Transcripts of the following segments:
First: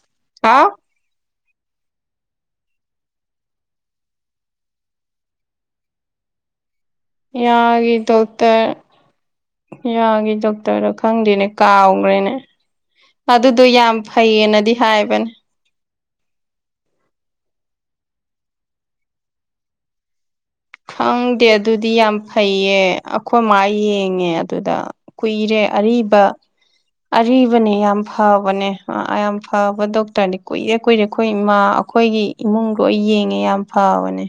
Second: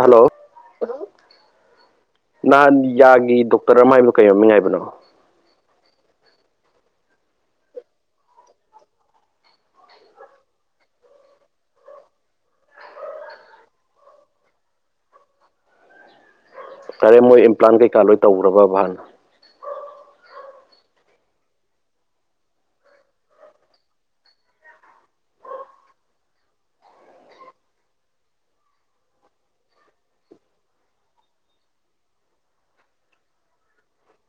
hello ꯍꯥꯎ ꯅꯍꯥꯟ ꯌꯥꯒꯤ ꯗꯣꯛꯇꯔ ꯑꯃ ꯍꯥꯏꯕꯣ ꯀꯩꯔꯝꯃꯤꯉꯥꯏꯕꯅꯣ ꯌꯥꯒꯤ ꯗꯣꯛꯇꯔ ꯌꯥꯒꯤꯦ ꯗꯣꯛꯇꯔꯗ ꯈꯪꯗꯦꯅꯦ ꯀꯥꯎꯈ꯭ꯔꯦꯅꯦ ꯑꯗꯨꯗꯣ ꯌꯥꯝ ꯐꯩꯌꯦꯅꯗꯤ ꯍꯥꯏꯕꯅꯦ ꯀꯔꯦ ꯃꯣꯏ ꯏꯝꯄ꯭ꯂꯥꯟ ꯀꯩꯀꯥ ꯂꯣꯏ ꯇꯧꯈꯔꯕ ꯚꯅ ꯈꯪꯗꯦ ꯑꯗꯨꯗꯤ ꯌꯥꯝ ꯐꯩꯌꯦ ꯑꯩꯈꯣꯏ ꯃꯥ ꯌꯦꯡꯉꯦ ꯑꯗꯨꯗ ꯀꯨꯏꯔꯦ ꯑꯔꯤꯕ ꯑꯔꯤꯕꯅꯦ ꯌꯥꯝ ꯐꯕꯅꯦ ꯌꯥꯝ ꯐꯕ ꯗꯣꯛꯇꯔꯅꯦ ꯀꯨꯏꯔꯦ ꯀꯨꯏꯔꯦ ꯑꯩꯈꯣꯏ ꯏꯃꯥ ꯑꯩꯈꯣꯏꯒꯤ ꯏꯃꯨꯡ ꯂꯣ ꯌꯦꯡꯉꯦ ꯌꯥꯝ ꯐꯕꯅꯦ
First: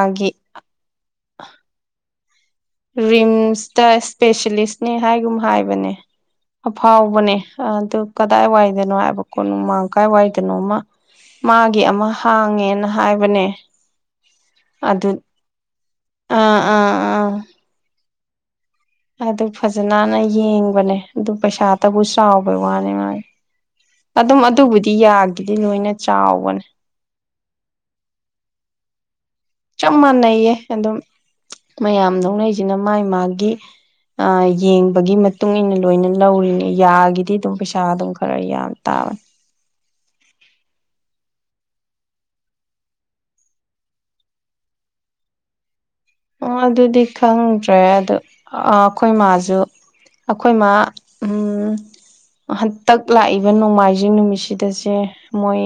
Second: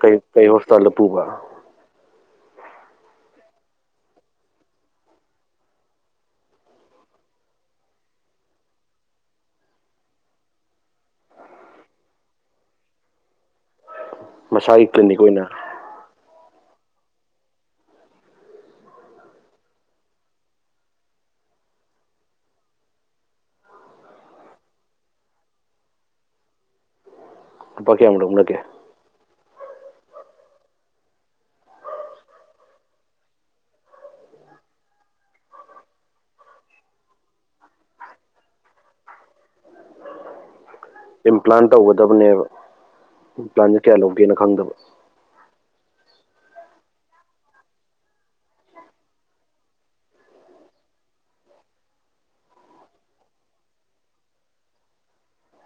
ꯀꯩ ꯀꯩ ꯍꯣꯁꯄꯤꯇꯥꯜ ꯂ ꯄꯨꯕ ꯔꯤꯝꯁꯇ ꯏꯁꯄꯦꯁꯦꯂꯤꯁꯅꯦ ꯍꯥꯏꯒꯨꯝ ꯍꯥꯏꯕꯅꯦ ꯑꯐꯥꯎꯕꯅꯦ ꯑꯗꯨ ꯀꯗꯥꯏ ꯋꯥꯏꯗꯅꯣ ꯍꯥꯏꯕꯀꯣ ꯅꯃꯥꯡ ꯀꯥꯏ ꯋꯥꯏꯗꯅꯣꯃ ꯃꯥꯒꯤ ꯑꯃ ꯍꯥꯡꯉꯦꯅ ꯍꯥꯏꯕꯅꯦ ꯃꯁꯥꯒꯤ ꯀ꯭ꯂꯤꯅꯤꯛ ꯑꯗꯨ ꯑꯣꯏꯅ ꯑꯥ ꯑꯥ ꯑꯥ ꯑꯗꯨ ꯐꯖꯅꯅ ꯌꯦꯡꯕꯅꯦ ꯑꯗꯨ ꯄꯩꯁꯥꯇꯕꯨ ꯆꯥꯎꯕꯩ ꯋꯥꯅꯤ ꯃꯥꯒꯤ ꯑꯗꯨꯝ ꯑꯗꯨꯕꯨꯗꯤ ꯌꯥꯒꯤꯗꯤ ꯂꯣꯏꯅ ꯆꯥꯎꯕꯅꯦ ꯎꯄꯥ ꯀꯦꯌꯥ ꯎꯅꯀꯦ ꯆꯞ ꯃꯥꯟꯅꯩꯌꯦ ꯑꯗꯨꯝ ꯃꯌꯥꯝꯗꯧꯅꯩꯁꯤꯅ ꯃꯥꯥꯏ ꯃꯥꯒꯤ ꯑ ꯌꯦꯡꯕꯒꯤ ꯃꯇꯨꯡ ꯏ ꯃꯇꯨꯡꯏꯟꯅ ꯂꯣꯏꯅ ꯂꯧꯔꯤꯅꯦ ꯌꯥꯒꯤꯗꯤ ꯑꯗꯨꯝ ꯄꯩꯁꯥ ꯑꯗꯨꯝ ꯈꯔ ꯌꯥꯝ ꯇꯥ ꯑ ꯏꯝꯄ꯭ꯂꯥꯟ ꯇꯧꯒꯗꯕꯅꯦꯕ ꯏꯝꯄ꯭ꯂꯥꯟꯁꯦ ꯀꯌꯥ ꯂꯧꯒꯦꯅ ꯈꯪꯗꯕ ꯑꯗꯨꯗꯤ ꯈꯪꯗ꯭ꯔꯦ ꯑꯗꯨ ꯑꯩꯈꯣꯏ ꯃꯥꯖ ꯑꯩꯈꯣꯏꯃ ꯍꯟꯇꯛ ꯂꯥꯛꯏꯕ ꯅꯣꯡꯃꯥꯏꯖꯤꯡ ꯅꯨꯃꯤꯠꯁꯤꯗꯁꯦ ꯃꯣꯏ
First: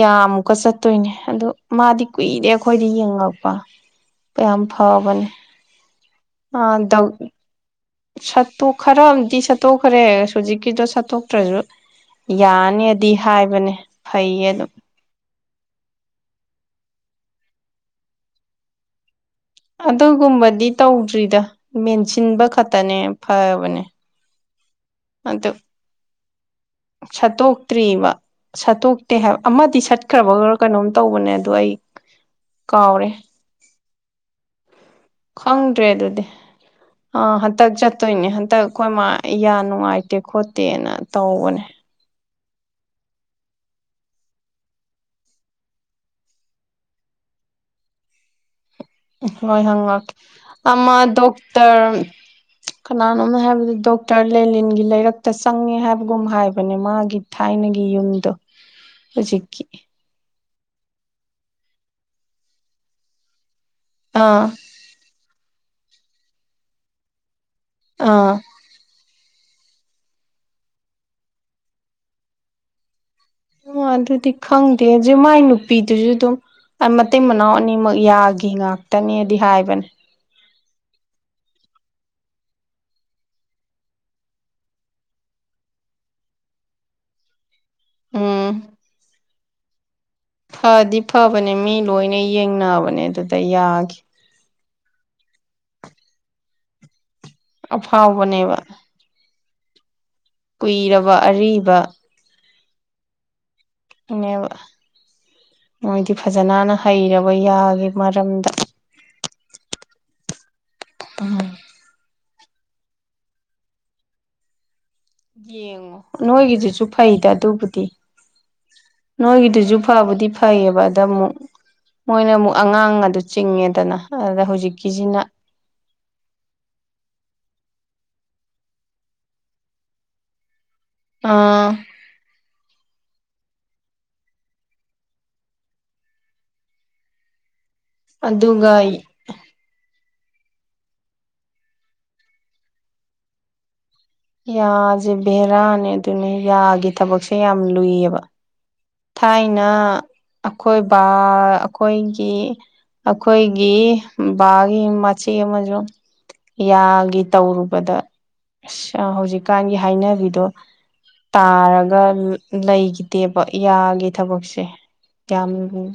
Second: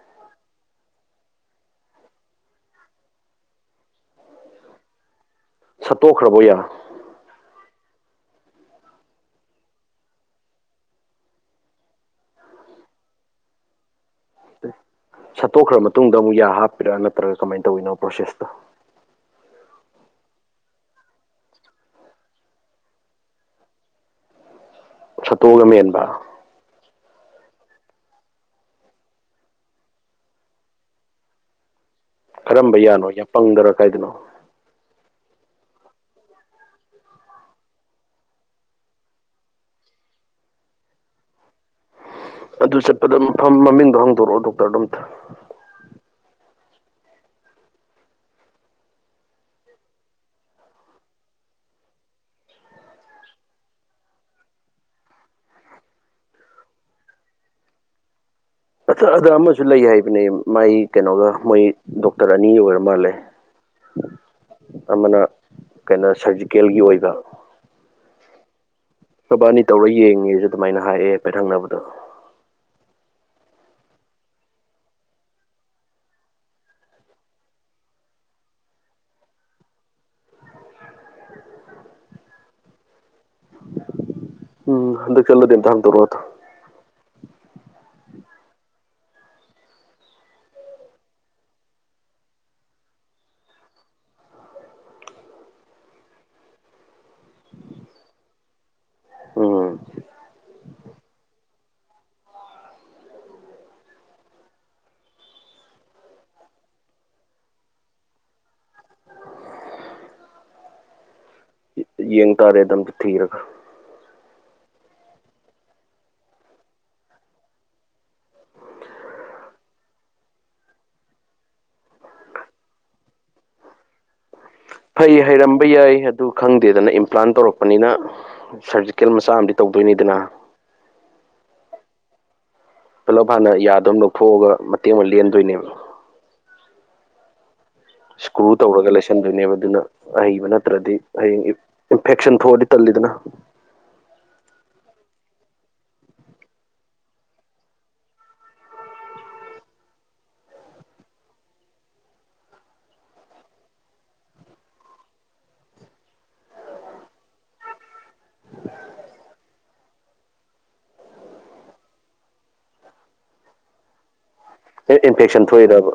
ꯌꯥꯝꯃꯨꯀ ꯆꯠꯇꯣꯏꯅꯦ ꯑꯗꯨ ꯃꯥꯗꯤ ꯀꯨꯏꯔꯦ ꯑꯩꯈꯣꯏꯗ ꯌꯦꯡꯉꯛꯄ ꯄꯦꯝ ꯐꯥꯎꯅꯤ ꯁꯠꯇꯣ ꯈꯔꯕꯣ ꯌꯥ ꯁꯠꯇꯣꯛ ꯈꯔ ꯑꯃꯗꯤ ꯁꯠꯇꯣꯛꯈ꯭ꯔꯦ ꯍꯧꯖꯤꯛꯀꯤꯗꯣ ꯁꯠꯇꯣꯛꯇ꯭ꯔꯁꯨ ꯌꯥꯅꯤꯗꯤ ꯍꯥꯏꯕꯅꯦ ꯐꯩꯌꯦ ꯑꯗꯨꯝ ꯁꯠꯇꯣꯛꯈ꯭ꯔ ꯃꯇꯨꯡꯗ ꯑꯃꯨꯛ ꯌꯥ ꯍꯥꯞꯄꯤꯔꯛ ꯅꯠꯇ꯭ꯔꯒ ꯀꯃꯥꯏꯅ ꯇꯧꯋꯤꯅꯣ ꯄ꯭ꯔꯣꯁꯦꯁꯇꯣ ꯑꯗꯨꯒꯨꯝꯕꯗꯤ ꯇꯧꯗ꯭ꯔꯤꯗ ꯃꯦꯟꯁꯤꯟꯕ ꯈꯛꯇꯅꯦ ꯐꯕꯅꯦ ꯁꯠꯇꯣꯛꯑꯒ ꯃꯦꯟꯕ ꯁꯇꯣꯛꯇ꯭ꯔꯤꯔꯤꯕ ꯁꯠꯇꯣꯛꯇꯦ ꯍꯥꯏꯕ ꯑꯃꯗꯤ ꯁꯠꯈ꯭ꯔꯕ ꯈꯔ ꯀꯩꯅꯣꯝ ꯇꯧꯕꯅꯦ ꯑꯗꯣ ꯑꯩ ꯀꯔꯝꯕ ꯌꯥꯅꯣ ꯀꯥꯎꯔꯦ ꯌꯥꯝ ꯄꯪꯗꯔ ꯀꯥꯏꯗꯅꯣ ꯈꯪꯗ꯭ꯔꯦ ꯑꯗꯨꯗꯤ ꯑꯥ ꯍꯟꯇꯛ ꯆꯠꯇꯣꯏꯅꯦ ꯍꯟꯇꯛ ꯑꯩꯈꯣꯏ ꯃꯥ ꯌꯥ ꯅꯨꯡꯉꯥꯏꯇꯦ ꯈꯣꯠꯇꯦꯅ ꯇꯧꯕꯅꯦ ꯑꯗꯨ ꯆꯠꯄꯗ ꯃꯐꯝ ꯃꯃꯤꯡꯗꯣ ꯍꯥꯡꯗꯣꯔꯛꯑꯣ ꯗꯣꯛꯇꯔꯗ ꯑꯝꯇ ꯍꯣꯏ ꯍꯪꯉꯛꯀꯦ ꯑꯃ ꯗꯣꯛꯇꯔ ꯀꯅꯥꯅꯣꯝꯅ ꯍꯥꯏꯕꯗꯤ ꯗꯣꯛꯇꯔ ꯂꯦꯂꯤꯟꯒꯤ ꯂꯩꯔꯛꯇ ꯆꯪꯉꯦ ꯍꯥꯏꯕꯒꯨꯝ ꯍꯥꯏꯕꯅꯦ ꯃꯥꯒꯤ ꯊꯥꯏꯅ ꯑꯒꯤ ꯌꯨꯝꯗꯣ ꯑ ꯑꯗ ꯑꯃꯁꯨ ꯍꯧꯖꯤꯛꯀꯤ ꯂꯩ ꯍꯥꯏꯕꯅꯦ ꯃꯥꯏ ꯀꯩꯅꯣꯒ ꯃꯣꯏ ꯗꯣꯛꯇꯔ ꯑꯅꯤ ꯑꯣꯏꯔ ꯃꯥꯜꯂꯦ ꯑꯥ ꯑꯃꯅ ꯀꯩꯅꯣ ꯁꯔꯖꯤꯀꯦꯜꯒꯤ ꯑꯣꯏꯕ ꯑꯥ ꯁꯕꯥꯅꯤ ꯇꯧꯔ ꯌꯦꯡꯉꯦꯁꯨ ꯑꯗꯨꯃꯥꯏꯅ ꯍꯥꯏꯑꯦ ꯍꯥꯏꯐꯦꯠ ꯊꯪꯅꯕꯗꯣ ꯎ ꯑꯗꯨꯗꯤ ꯈꯪꯗꯦ ꯍꯧ ꯃꯥꯏ ꯅꯨꯄꯤꯗꯨꯁꯨ ꯑꯗꯨꯝ ꯑꯩ ꯃꯇꯩ ꯃꯅꯥꯎ ꯑꯅꯤꯃꯛ ꯌꯥꯒꯤ ꯉꯇꯅꯦꯗꯤ ꯍꯥꯏꯕꯅꯦ ꯎꯝ ꯑꯗꯨꯗ ꯆꯦꯜꯂꯗ ꯏꯇ ꯍ ꯇꯧꯔ ꯑꯣꯏꯠꯇ ꯎꯝ ꯐꯗꯤ ꯐꯕꯅꯦ ꯃꯤ ꯂꯣꯏꯅ ꯌꯦꯡꯅꯕꯅꯦ ꯑꯗꯨꯗ ꯌꯥꯒꯦ ꯑꯐꯥꯎꯕꯅꯦꯕ ꯎꯝ ꯀꯨꯏꯔꯕ ꯑꯔꯤꯕ ꯑꯅꯦꯕ ꯃꯣꯏꯗꯤ ꯐꯖꯅꯅ ꯍꯩꯔꯕ ꯌꯥꯒꯦ ꯃꯔꯝꯗ ꯑ ꯌꯦꯡ ꯇꯥꯔꯦꯗ ꯑꯝꯇ ꯊꯤꯔꯒ ꯌꯦꯡꯉꯣ ꯅꯣꯏꯒꯤꯁꯤꯁꯨ ꯐꯩꯗ ꯑꯗꯨꯕꯨꯗꯤ ꯅꯣꯏꯒꯤꯗꯨꯁꯨ ꯐꯕꯨꯗꯤ ꯐꯩꯌꯦꯕ ꯑꯗ ꯑꯃꯨꯛ ꯃꯣꯏꯅ ꯑꯃꯨꯛ ꯑꯉꯥꯡ ꯑꯗꯨ ꯆꯤꯡꯉꯦꯗꯅ ꯑꯗꯨꯗ ꯍꯧꯖꯤꯛ ꯐꯩ ꯍꯩꯔꯝꯕ ꯌꯥꯏ ꯑꯗꯨ ꯈꯪꯗꯦꯗꯅ ꯏꯝꯄ꯭ꯂꯥꯟ ꯇꯧꯔꯛꯄ ꯂꯄꯅꯤꯅ ꯁꯔꯖꯤꯀꯦꯜ ꯃꯆꯥ ꯑꯃꯗꯤ ꯇꯧꯗꯣꯏꯅꯤꯗꯅ ꯑꯥ ꯄꯨꯂꯞ ꯍꯥꯟꯅ ꯌꯥꯗꯅ ꯂꯧꯊꯣꯛꯑꯒ ꯃꯇꯦꯡ ꯑꯃ ꯂꯦꯟꯗꯣꯏꯅꯦꯕ ꯁꯀ꯭ꯔꯨ ꯑꯗꯨꯒ ꯇꯧꯔꯒ ꯂꯩꯁꯟꯗꯣꯏꯅꯦꯕ ꯑꯗꯨꯅ ꯑꯍꯩꯕ ꯅꯠꯇ꯭ꯔꯗꯤ ꯍꯌꯦꯡ ꯏꯟꯐꯦꯛꯁꯟ ꯊꯣꯛꯑꯗꯤ ꯇꯜꯂꯤꯗꯅ ꯌꯥꯁꯦ ꯚꯦꯔꯥꯅꯦ ꯑꯗꯨꯅ ꯌꯥꯒꯤ ꯊꯕꯛꯁꯦ ꯌꯥꯝ ꯂꯨꯏꯌꯦꯕ ꯊꯥꯏꯅ ꯑꯈꯣꯏꯕ ꯑꯩꯈꯣꯏꯒꯤ ꯑꯩꯈꯣꯏꯒꯤ ꯕꯥꯒꯤ ꯃꯆꯤ ꯑꯃꯁꯨꯡ ꯌꯥꯒꯤ ꯇꯧꯔꯨꯕꯗ ꯑ ꯍꯧꯖꯤꯛꯀꯥꯟ ꯍꯥꯏꯅꯕꯤꯗꯣ ꯇꯥꯔꯒ ꯂꯩꯈꯤꯗꯦꯕ ꯌꯥꯒꯤ ꯊꯕꯛꯁꯦ ꯍ ꯏꯟꯐꯦꯛꯁꯟ ꯊꯣꯛꯏꯗꯕ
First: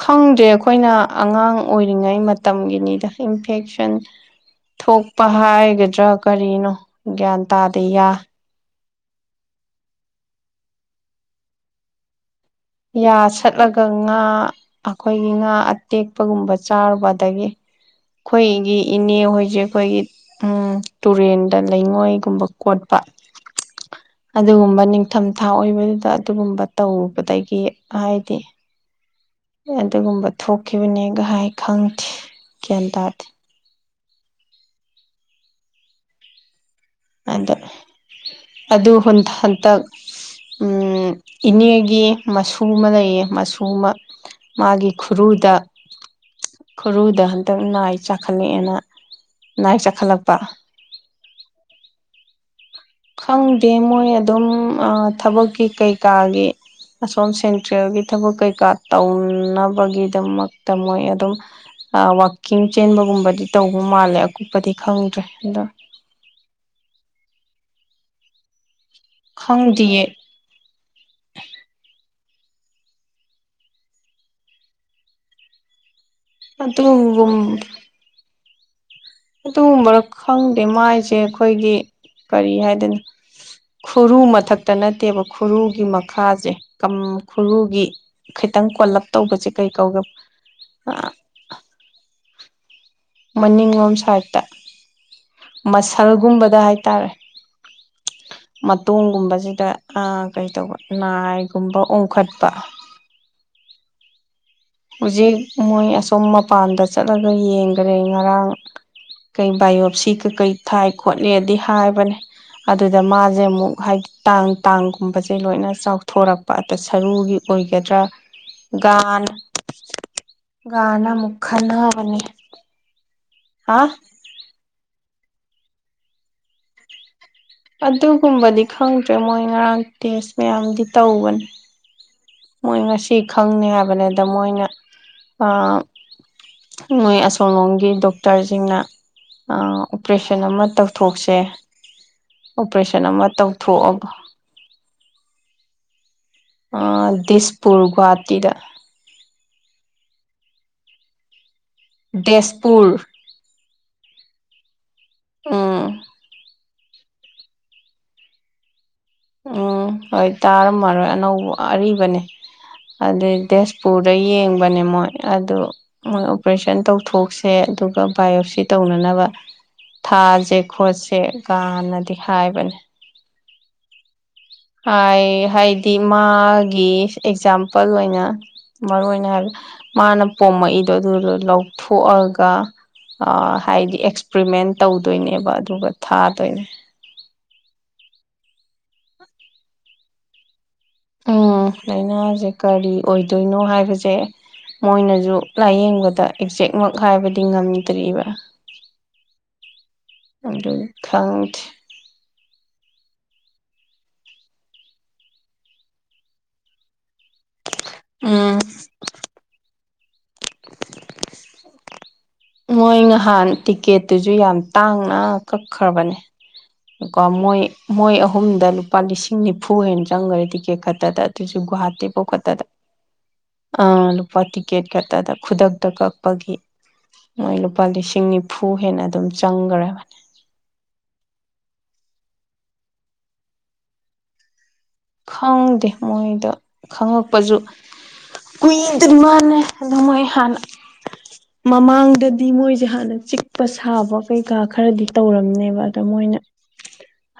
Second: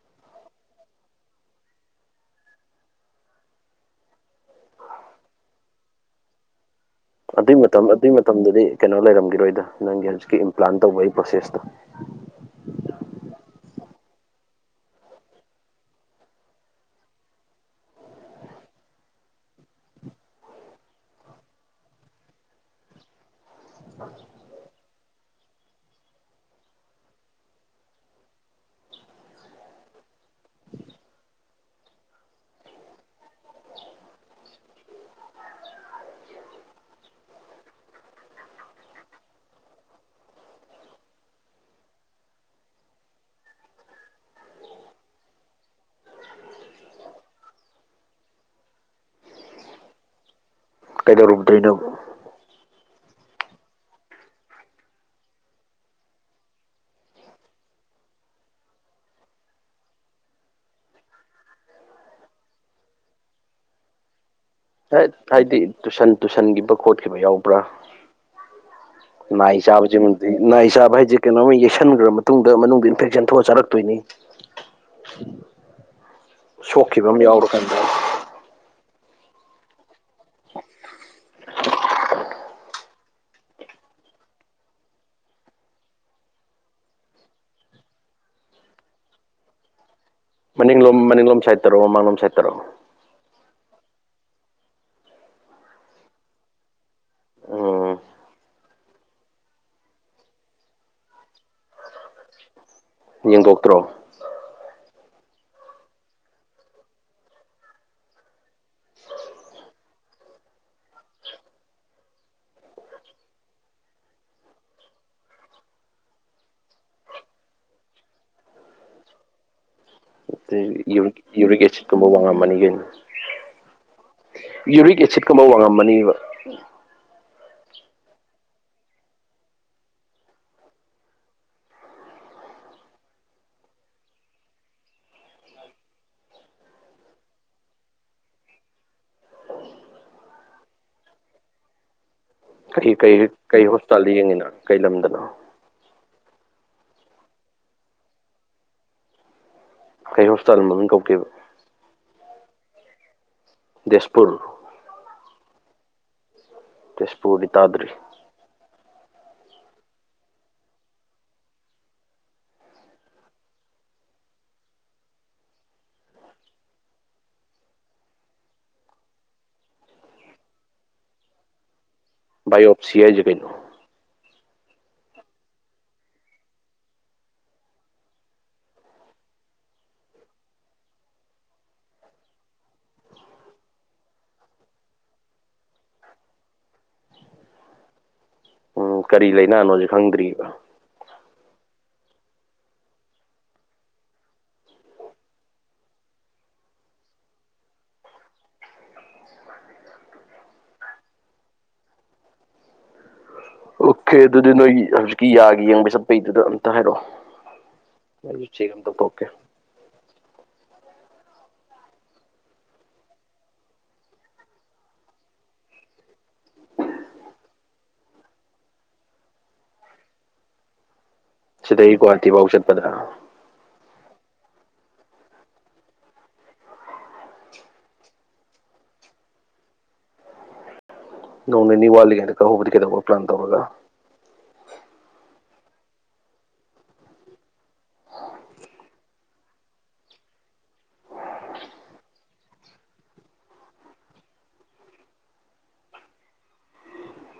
ꯈꯪꯗꯦ ꯑꯩꯈꯣꯏꯅ ꯑꯉꯥꯡ ꯑꯣꯏꯔꯤꯉꯩ ꯃꯇꯝꯒꯤꯅꯤꯗ ꯏꯟꯐꯦꯛꯁꯟ ꯊꯣꯛꯄ ꯍꯥꯏꯒꯗ꯭ꯔꯥ ꯀꯔꯤꯅꯣ ꯒ꯭ꯌꯥꯟ ꯑꯗꯨꯏ ꯇꯥꯗꯦ ꯃꯇꯝ ꯌꯥ ꯑꯗꯨꯏ ꯃꯇꯝꯗꯗꯤ ꯀꯩꯅꯣ ꯂꯩꯔꯝꯈꯤꯔꯣꯏꯗ ꯅꯪꯒꯤ ꯍꯧꯖꯤꯛꯀꯤ ꯏꯝꯄ꯭ꯂꯥꯟ ꯇꯧꯕ ꯑꯩ ꯄ꯭ꯔꯣꯁꯦꯁꯇꯣ ꯌꯥ ꯁꯠꯂꯒ ꯉꯥ ꯑꯩꯈꯣꯏꯒꯤ ꯉꯥ ꯑꯇꯦꯛꯄꯒꯨꯝꯕ ꯆꯥꯔꯨꯕ ꯑꯗꯒꯤ ꯑꯩꯈꯣꯏꯒꯤ ꯏꯅꯦ ꯍꯣꯏꯁꯦ ꯑꯩꯈꯣꯏꯒꯤ ꯎ ꯇꯨꯔꯦꯟꯗ ꯂꯩꯉꯣꯏꯒꯨꯝꯕ ꯀꯣꯠꯄ ꯑꯗꯨꯒꯨꯝꯕ ꯅꯤꯡꯊꯝꯊꯥ ꯑꯣꯏꯕꯗꯨꯗ ꯑꯗꯨꯒꯨꯝꯕ ꯇꯧꯕꯗ ꯍꯥꯏꯗꯤ ꯑꯗꯨꯒꯨꯝꯕ ꯊꯣꯛꯈꯤꯕꯅꯦ ꯒꯥꯏ ꯈꯪꯗꯦ ꯒ꯭ꯌꯥꯟ ꯇꯥꯗꯦ ꯑꯗ ꯑꯗꯨꯗꯨ ꯍꯇ ꯍꯟꯇ ꯏꯅꯦꯒꯤ ꯃꯁꯨ ꯑꯃ ꯂꯩꯌꯦ ꯃꯁꯨ ꯑꯃ ꯃꯥꯒꯤ ꯈꯨꯔꯨꯗ ꯈꯨꯔꯨꯗ ꯍꯟꯇꯛ ꯅꯥꯏ ꯆꯥꯈꯠꯂꯛꯑꯦꯅ ꯅꯥꯏ ꯆꯥꯛꯈꯠꯂꯛꯄ ꯗꯔꯇꯅꯣ ꯈꯪꯗꯦ ꯃꯣꯏ ꯑꯗꯨꯝ ꯊꯕꯛꯀꯤ ꯀꯩꯀꯥꯒꯤ ꯑꯁꯣꯝ ꯁꯦꯟꯇ꯭ꯔꯦꯜꯒꯤ ꯊꯕꯛ ꯀꯩꯀꯥ ꯇꯧꯅꯕꯒꯤꯗꯃꯛꯇ ꯃꯣꯏ ꯑꯗꯨꯝ ꯋꯥꯋꯥꯛꯀꯤꯡ ꯆꯦꯟꯕꯒꯨꯝꯕꯗꯤ ꯇꯧꯕ ꯃꯥꯜꯂꯦ ꯑꯀꯨꯞꯄꯗꯤ ꯈꯪꯗ꯭ꯔꯦ ꯍꯥꯏꯗꯤ ꯑꯗꯣ ꯇꯨꯁꯟ ꯇꯨꯁꯟꯈꯤꯕ ꯈꯣꯠꯈꯤꯕ ꯌꯥꯎꯕ꯭ꯔꯥ ꯅꯥꯏ ꯈꯪꯗꯤꯌꯦ ꯆꯥꯕꯁꯤꯃ ꯅꯥꯏ ꯆꯥꯕ ꯍꯥꯏꯁꯦ ꯀꯩꯅꯣꯝ ꯌꯦꯛꯁꯟꯈ꯭ꯔꯕ ꯃꯇꯨꯡ ꯇꯨꯡꯗ ꯃꯅꯨꯡꯗ ꯏꯟꯐꯦꯛꯁꯟ ꯊꯣꯛꯑ ꯆꯔꯛꯇꯣꯏꯅꯤ ꯁꯣꯛꯈꯤꯕ ꯑꯃ ꯑꯗꯨꯒꯨꯝ ꯌꯥꯎꯔꯀꯥꯟꯗ ꯑꯗꯨꯒꯨꯝꯕꯔ ꯈꯪꯗꯦ ꯃꯥꯏꯁꯦ ꯑꯩꯈꯣꯏꯒꯤ ꯀꯔꯤ ꯍꯥꯏꯗꯅꯣ ꯈꯨꯔꯨ ꯃꯊꯛꯇ ꯅꯠꯇꯦꯕ ꯈꯨꯔꯨꯒꯤ ꯃꯈꯥꯁꯦ ꯈꯨꯔꯨꯒꯤ ꯈꯤꯇꯪ ꯀꯣꯜꯂꯞ ꯇꯧꯕꯁꯦ ꯀꯩ ꯀꯧꯒ ꯃꯅꯤꯡꯂꯣꯝ ꯃꯅꯤꯡꯂꯣꯝ ꯁꯥꯏꯠ ꯇꯔꯛꯑꯣ ꯃꯃꯥꯡꯂꯣꯝ ꯁꯥꯏꯠ ꯇꯧꯔꯛꯑꯣ ꯃꯅꯤꯡꯂꯣꯝ ꯁꯥꯏꯠꯇ ꯃꯁꯜꯒꯨꯝꯕꯗ ꯍꯥꯏꯇꯥꯔꯦ ꯎꯝ ꯃꯇꯣꯡꯒꯨꯝꯕꯁꯤꯗ ꯀꯩꯗꯧꯕ ꯅꯥꯏꯒꯨꯝꯕ ꯑꯣꯡꯈꯠꯄ ꯌꯦꯡꯗꯣꯛꯇ꯭ꯔꯣ ꯍꯧꯖꯤꯛ ꯃꯣꯏ ꯑꯁꯣꯝ ꯃꯄꯥꯟꯗ ꯆꯠꯂꯒ ꯌꯦꯡꯈꯔꯦ ꯉꯔꯥꯡ ꯀꯩ ꯕꯥꯏꯑꯣꯞꯁꯤ ꯀ ꯀꯩ ꯊꯥꯏ ꯈꯣꯠꯂꯤꯗꯤ ꯍꯥꯏꯕꯅꯦ ꯑꯗꯨꯗ ꯃꯥꯁꯦ ꯑꯃꯨꯛ ꯍꯥꯏꯗꯤ ꯇꯥꯡ ꯇꯥꯡꯒꯨꯝꯕꯁꯦ ꯂꯣꯏꯅ ꯆꯥꯎꯊꯣꯔꯛꯄ ꯑ ꯁꯔꯨꯒꯤ ꯑꯣꯏꯒꯗ꯭ꯔꯥ ꯒꯥꯟ ꯒꯥꯟꯅ ꯌꯨꯔꯤꯛ ꯑꯃꯨꯛ ꯌꯨꯔꯤꯛ ꯑꯦꯁꯤꯠꯀꯨꯝꯕ ꯈꯟꯅꯕꯅꯦ ꯋꯥꯡꯉꯝ ꯃꯅꯤ ꯀꯩꯅ ꯍꯥ ꯌꯨꯔꯤꯛ ꯑꯦꯁꯤꯠꯀꯕ ꯋꯥꯡꯉꯝꯃꯅꯦꯕ ꯑꯗꯨꯒꯨꯝꯕꯗꯤ ꯈꯪꯗ꯭ꯔꯦ ꯃꯣꯏ ꯉꯔꯥꯡ ꯇꯦꯁ ꯃꯌꯥꯝꯗꯤ ꯇꯧꯕꯅꯦ ꯃꯣꯏ ꯉꯁꯤ ꯈꯪꯅꯤ ꯍꯥꯏꯕꯅꯤꯗ ꯃꯣꯏꯅ ꯃꯣꯏ ꯑꯁꯣꯝꯂꯣꯝꯒꯤ ꯗꯣꯛꯇꯔꯁꯤꯡꯅ ꯑꯣꯄꯔꯦꯁꯟ ꯑꯃ ꯇꯧꯊꯣꯛꯁꯦ ꯀꯩ ꯑꯣꯄꯔꯦꯁꯟ ꯀꯩ ꯑꯃ ꯀꯩ ꯇꯧꯊꯣꯛꯑꯒ ꯍꯣꯁꯄꯤꯇꯥꯜꯗ ꯌꯦꯡꯉꯤꯅ ꯀꯩ ꯂꯝꯗꯅꯣ ꯗꯤꯁꯄꯨꯔ ꯒꯨꯍꯥꯇꯤꯗ ꯀꯩ ꯍꯣꯁꯄꯤꯇꯥꯜꯒꯨꯝꯕ ꯑꯗꯨꯝ ꯀꯧꯀꯦꯕ ꯇꯦꯖꯄꯨꯔ ꯇꯖꯄꯨꯔ ꯑꯥ ꯇꯦꯁꯄꯨꯗꯤ ꯇꯥꯗ꯭ꯔꯤ ꯎꯝ ꯍꯣꯏ ꯇꯥꯔꯝꯃꯔꯣꯏ ꯑꯅꯧꯕ ꯑꯔꯤꯕꯅꯦ ꯑꯗꯨꯩ ꯇꯦꯁꯄꯨꯔꯗ ꯌꯦꯡꯕꯅꯦ ꯃꯣꯏ ꯑꯗꯨ ꯃꯣꯏ ꯑꯣꯄꯔꯦꯁꯟ ꯇꯧꯊꯣꯛꯁꯦ ꯑꯗꯨꯒ ꯕꯥꯏꯑꯣꯞꯁꯤ ꯇꯧꯅꯅꯕ ꯊꯥꯁꯦ ꯈꯣꯠꯁꯦ ꯀꯥꯟꯅꯗꯦ ꯏ ꯑꯣꯞꯁꯤ ꯍꯥꯏꯏꯖ ꯀꯩꯅꯩꯅꯣ ꯍꯥꯏ ꯍꯥꯏꯗꯤ ꯃꯥꯒꯤ ꯑꯦꯛꯖꯥꯝꯄꯜ ꯑꯣꯏꯅ ꯃꯔꯨ ꯑꯣꯏꯅ ꯍꯥꯏꯕ ꯃꯥꯅ ꯄꯣꯝꯃꯛꯏꯗꯣ ꯑꯗꯨꯗꯣ ꯂꯧꯊꯣꯛꯑꯒ ꯍꯥꯏꯗꯤ ꯑꯦꯛꯁꯄ꯭ꯔꯤꯃꯦꯟ ꯇꯧꯗꯣꯏꯅꯦꯕ ꯑꯗꯨꯒ ꯊꯥꯗꯣꯏꯅꯦ ꯎꯝ ꯀꯔꯤ ꯂꯩꯥꯏꯅꯥꯅꯣꯁ ꯈꯪꯗ꯭ꯔꯤꯕ ꯎꯝ ꯂꯥꯏꯅꯥꯁꯦ ꯀꯔꯤ ꯑꯣꯏꯗꯣꯏꯅꯣ ꯍꯥꯏꯕꯁꯦ ꯃꯣꯏꯅꯁꯨ ꯂꯥꯏꯌꯦꯡꯕꯗ ꯑꯦꯛꯖꯦꯛꯃꯛ ꯍꯥꯏꯕꯗꯤ ꯉꯝꯗ꯭ꯔꯤꯕ ꯑ ꯈ꯭ꯔꯥꯎꯗ ꯑꯣꯀꯦ ꯑꯗꯨꯗꯤ ꯅꯣꯏ ꯍꯧꯖꯤꯛꯀꯤ ꯌꯥꯒꯤ ꯌꯦꯡꯕꯩ ꯆꯠꯄꯩꯗꯨꯗ ꯑꯝꯇ ꯍꯥꯏꯔꯛꯑꯣ ꯎꯝ ꯊ ꯑꯣꯀꯦ ꯃꯣꯏ ꯅꯍꯥꯟ ꯇꯤꯛꯀꯦꯠꯇꯨꯁꯨ ꯌꯥꯝ ꯇꯥꯡꯅ ꯀꯛꯈ꯭ꯔꯕꯅꯦ ꯀꯣ ꯃꯣꯏ ꯃꯣꯏ ꯑꯍꯨꯝꯗ ꯂꯨꯄꯥ ꯂꯤꯁꯤꯡ ꯅꯤꯐꯨ ꯍꯦꯟꯅ ꯆꯪꯈꯔꯦ ꯇꯤꯛꯀꯦꯠ ꯈꯛꯇꯗ ꯁꯤꯗꯒꯤ ꯁꯨꯒꯋꯥꯍꯥꯇꯤ ꯄꯣꯈ ꯒꯨꯍꯥꯇꯤꯐꯥꯎ ꯇꯗ ꯆꯠꯄꯗ ꯑ ꯂꯨꯄꯥ ꯇꯤꯛꯀꯦꯠ ꯈꯛꯇꯗ ꯈꯨꯗꯛꯇ ꯀꯛꯄꯒꯤ ꯃꯣꯏ ꯂꯨꯄꯥ ꯂꯤꯁꯤꯡ ꯅꯤꯐꯨ ꯍꯦꯟꯅ ꯑꯗꯨꯝ ꯆꯪꯈ꯭ꯔꯕꯅꯤ ꯅꯧꯅꯦꯅꯤꯂꯤ ꯀꯦ ꯀ ꯍꯕꯗꯤ ꯀꯦ ꯇꯧꯕ ꯄ꯭ꯂꯥꯟ ꯇꯧꯕꯒ ꯈꯪꯗꯦ ꯃꯣꯏꯗ ꯈꯪꯉꯛꯄꯁꯨ ꯀꯨꯏꯗ ꯃꯥꯅꯦ ꯑꯗꯣ ꯃꯣꯏ ꯍꯥꯟꯅ ꯃꯃꯥꯡꯗꯗꯤ ꯃꯣꯏꯖꯦ ꯍꯥꯟꯅ ꯆꯤꯛꯄ ꯁꯥꯕ ꯀꯩꯀꯥ ꯈꯔꯗꯤ ꯇꯧꯔꯝꯅꯦꯕ ꯑꯗꯣ ꯃꯣꯏ ꯃꯣꯏꯅꯥ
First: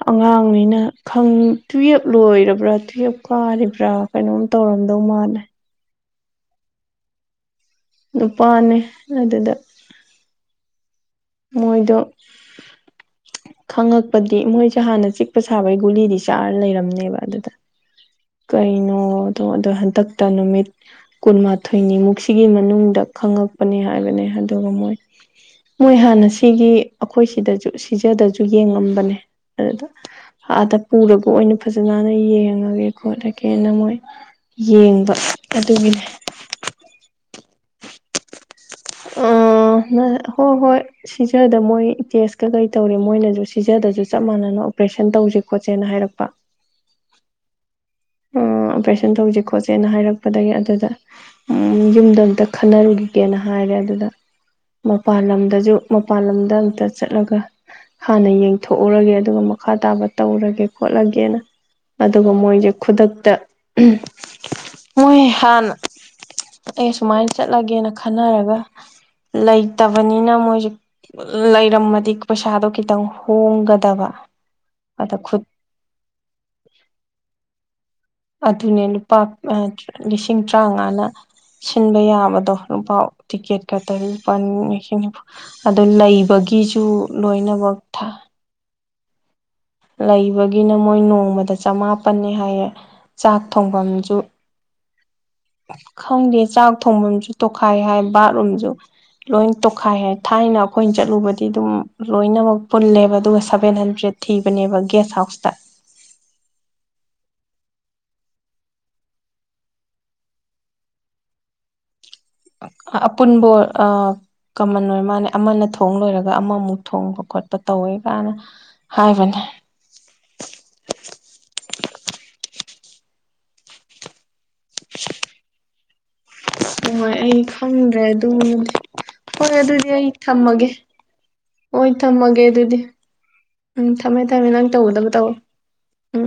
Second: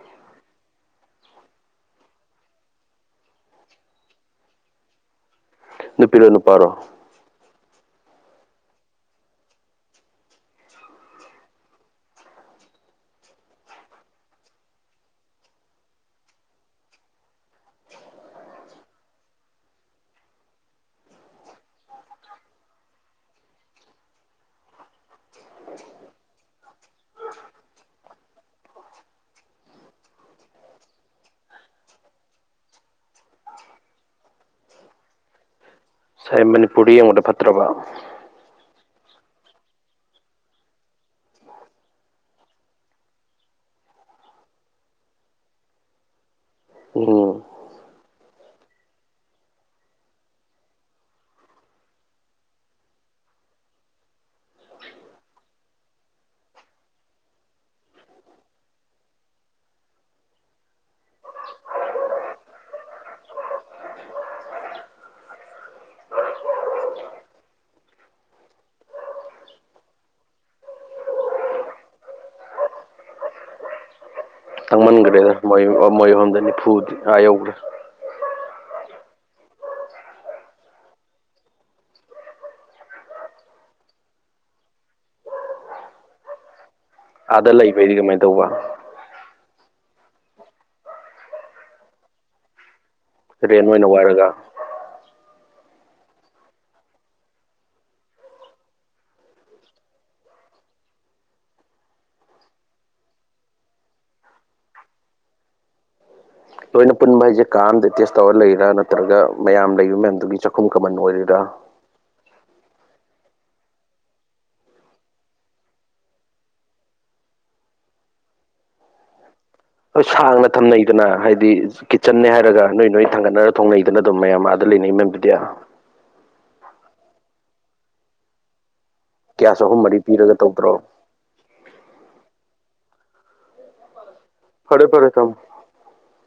ꯑꯉꯥꯡꯅꯤꯅ ꯈꯪ ꯇꯨꯌꯦꯞ ꯂꯣꯔ ꯥ ꯕ꯭ꯔ ꯇꯨꯌꯦꯞ ꯀꯥꯔꯤꯕ꯭ꯔ ꯀꯩꯅꯣꯝ ꯇꯧꯔꯝꯗꯧ ꯃꯥꯜꯂꯦ ꯅꯨꯄꯤꯔꯣ ꯅꯨꯄꯥꯔꯣ ꯅꯨꯄꯥꯅꯦ ꯑꯗꯨꯗ ꯃꯣꯏꯗꯣ [inaudible] ꯈꯪꯉꯛꯄꯗꯤ ꯃꯣꯏꯁꯦ ꯍꯥꯟꯅ ꯆꯤꯛꯄ ꯁꯥꯕꯒꯤ ꯒꯨꯂꯤꯗꯤ ꯆꯥꯔ ꯂꯩꯔꯝꯅꯦꯕ ꯑꯗꯨꯗꯥ ꯀꯩꯅꯣꯗꯣ ꯑꯗꯣ ꯍꯟꯗꯛꯇ ꯅꯨꯃꯤꯠ ꯀꯨꯟꯃꯥꯊꯣꯏꯅꯤꯃꯨꯛꯁꯤꯒꯤ ꯃꯅꯨꯡꯗꯥ ꯈꯪꯉꯛꯄꯅꯤ ꯍꯥꯏꯕꯅꯦ ꯑꯗꯨꯒꯥ ꯃꯣꯏ ꯃꯣꯏ ꯍꯥꯟꯅ ꯁꯤꯒꯤ ꯑꯈꯣꯏ ꯁꯤꯖꯤꯗꯖꯨ ꯁꯤꯖꯗꯁꯨ ꯌꯦꯡꯉꯝꯕꯅꯦ ꯑꯗꯨꯗꯥ ꯑꯥꯗ ꯄꯨꯔꯒ ꯑꯣꯏꯅ ꯐꯖꯅ ꯍꯥꯟꯅ ꯌꯦꯡꯉꯒꯦ ꯈꯣꯠꯂꯒꯦꯅ ꯃꯣꯏ ꯌꯦꯡꯕ ꯑꯗꯨꯒꯤꯅꯦ ꯁꯥꯏ ꯃꯅꯤꯄꯨꯔꯗ ꯌꯦꯡꯕꯗ ꯐꯠꯇ꯭ꯔꯕ ꯎꯝ ꯎꯝ ꯅ ꯍꯣ ꯍꯣꯏ ꯁꯤꯖꯗ ꯃꯣꯏ ꯇꯦꯁꯀ ꯀꯩ ꯇꯧꯔꯤ ꯃꯣꯏꯅꯖꯨ ꯁꯤꯖꯗꯁꯨ ꯆꯞ ꯃꯥꯟꯅꯅ ꯑꯣꯄ꯭ꯔꯦꯁꯟ ꯇꯧꯖꯦ ꯈꯣꯠꯁꯦꯅ ꯍꯥꯏꯔꯛꯄ ꯎꯝ ꯎꯝ ꯑꯣꯄ꯭ꯔꯦꯁꯟ ꯇꯧꯖꯦ ꯈꯣꯠꯁꯦꯅ ꯍꯥꯏꯔꯛꯄꯗꯒꯤ ꯑꯗꯨꯗ ꯎꯝ ꯌꯨꯝꯗ ꯑꯝꯇ ꯈꯟꯅꯔꯨꯒꯦ ꯒꯦꯅ ꯍꯥꯏꯔꯦ ꯑꯗꯨꯗ ꯃꯄꯥꯥꯜ ꯂꯝꯗꯖꯨ ꯃꯄꯥꯜ ꯂꯝꯗ ꯑꯝꯇ ꯆꯠꯂꯒ ꯍꯥꯟꯅ ꯌꯦꯡꯊꯣꯛꯎꯔꯒꯦ ꯑꯗꯨꯒ ꯃ ꯃꯈꯥ ꯇꯥꯕ ꯇꯧꯔꯒꯦ ꯈꯣꯠꯂꯒꯦꯅ ꯑꯗꯨꯒ ꯃꯣꯏꯖꯦ ꯈꯨꯗꯛꯇ ꯃꯣꯏ ꯍꯥꯟꯅ ꯑꯩ ꯁꯨꯃꯥꯏꯟ ꯆꯠꯂꯒꯦꯅ ꯈꯟꯅꯔꯒ ꯂꯩꯇꯕꯅꯤꯅ ꯃꯣꯏꯖꯦ ꯂꯩꯔꯝꯃꯗꯤ ꯄꯩꯁꯥꯗꯣ ꯈꯤꯇꯪ ꯍꯣꯡꯒꯗꯕ ꯑꯗ ꯃꯟꯒ꯭ꯔꯦꯗ ꯈꯨꯠ ꯃꯣꯏ ꯑꯃꯣꯏ ꯑꯍꯨꯝꯗ ꯅꯤꯐꯨꯗꯤ ꯑꯥ ꯌꯧꯒ꯭ꯔꯦ ꯑꯗꯨꯅꯦ ꯂꯨꯄꯥ ꯑ ꯂꯤꯁꯤꯡ ꯇ꯭ꯔꯥꯉꯥꯅ ꯁꯤꯟꯕ ꯌꯥꯕꯗꯣ ꯂꯨꯄꯥ ꯇꯤꯛꯀꯦꯠ ꯈꯠꯇꯒꯤ ꯂꯨꯄꯥ ꯂꯤꯁꯤꯡ ꯅꯤꯐꯨ ꯑꯗꯨ ꯂꯩꯕꯒꯤꯁꯨ ꯇꯨ ꯑꯥꯗ ꯂꯣꯏꯅꯃꯛ ꯂꯩꯕꯩꯗꯤ ꯊꯥ ꯀꯃꯥꯏꯅ ꯇꯧꯕ ꯂꯩꯕꯒꯤꯅ ꯃꯣꯏ ꯅꯣꯡꯃꯗ ꯆꯃꯥꯄꯟꯅꯤ ꯍꯥꯏꯌꯦ ꯆꯥꯛ ꯔꯦꯟ ꯑꯣꯏꯅ ꯊꯣꯡꯐꯝꯖꯨ ꯋꯥꯏꯔꯒ ꯈꯪꯗꯦ ꯆꯥꯛ ꯊꯣꯡꯐꯝꯁꯨ ꯇꯣꯈꯥꯏ ꯍꯥꯏ ꯕꯥꯠꯔꯨꯝꯖꯨ ꯂꯣꯏꯟ ꯇꯣꯈꯥꯏ ꯍꯥꯏ ꯊꯥꯏꯅ ꯑꯈꯣꯏꯅ ꯆꯠꯂꯨꯕꯗꯤ ꯑꯗꯨꯝ ꯂꯣꯏꯅꯃꯛ ꯄꯨꯜꯂꯦꯕ ꯑꯗꯨꯒ ꯁꯚꯦꯟ ꯍꯟꯗ꯭ꯔꯦꯠ ꯊꯤꯕꯅꯦꯕ ꯒꯦꯁ ꯍꯥꯎꯁꯇ [inaudible] ꯂꯣꯏꯅ ꯄꯨꯟꯕ ꯍꯥꯏꯖꯦ ꯀꯥ ꯑꯝꯗ ꯑꯦꯇꯦꯁ ꯇꯧꯔ ꯂꯩꯔꯥ ꯅꯠꯇ꯭ꯔꯒ ꯃꯌꯥꯝ ꯂꯩꯕ ꯃꯌꯥꯝꯗꯨꯒꯤ ꯆꯥꯛꯈꯨꯝ ꯀꯃꯟ ꯑꯣꯏꯔꯤꯔꯥ [inaudible] ꯑ ꯑꯄꯨꯟꯕꯣꯔ ꯑꯥ ꯀꯃꯟ ꯑꯣꯏ ꯃꯥꯅꯦ ꯑꯃꯅ ꯊꯣꯡ ꯂꯣꯏꯔꯒ ꯑꯃꯃꯨꯛ ꯊꯣꯡꯕ ꯈꯣꯠꯄ ꯇꯧꯋꯦ ꯀꯥꯏꯅ ꯍꯥꯏꯕꯅꯦ ꯍꯣꯏ ꯁꯥꯡꯅ ꯊꯝꯅꯩꯗꯅ ꯍꯥꯏꯗꯤ ꯀꯤꯠꯆꯟꯅꯦ ꯍꯥꯏꯔꯒ ꯅꯣꯏ ꯅꯣꯏ ꯊꯥꯡꯒꯠꯅꯔꯒ ꯊꯣꯡꯅꯩꯗꯅ ꯑꯗꯨꯝ ꯃꯌꯥꯝꯃ ꯗ ꯂꯩꯅꯩ ꯃꯌꯥꯝꯗꯨꯗꯤ ꯍꯣꯏ ꯑꯩ ꯈꯪꯗ꯭ꯔꯦ ꯑꯗꯨꯕꯨ ꯗꯤ ꯍꯣꯏ ꯒ꯭ꯌꯥꯁ ꯑꯍꯨꯝ ꯑꯗꯨꯗꯤ ꯃꯔꯤ ꯑꯩ ꯄꯤꯔꯒ ꯊꯝꯃꯒꯦ ꯇꯧꯗ꯭ꯔꯣ ꯍꯣꯏ ꯊꯝꯃꯒꯦ ꯑꯗꯨꯗꯤ ꯎꯝ ꯊꯝꯃꯦ ꯊꯝꯃꯦ ꯅꯪ ꯐꯔꯦ ꯇꯧꯒꯗꯕ ꯐꯔꯦ ꯊꯝꯃꯣ ꯇꯧꯔꯣ ꯎꯝ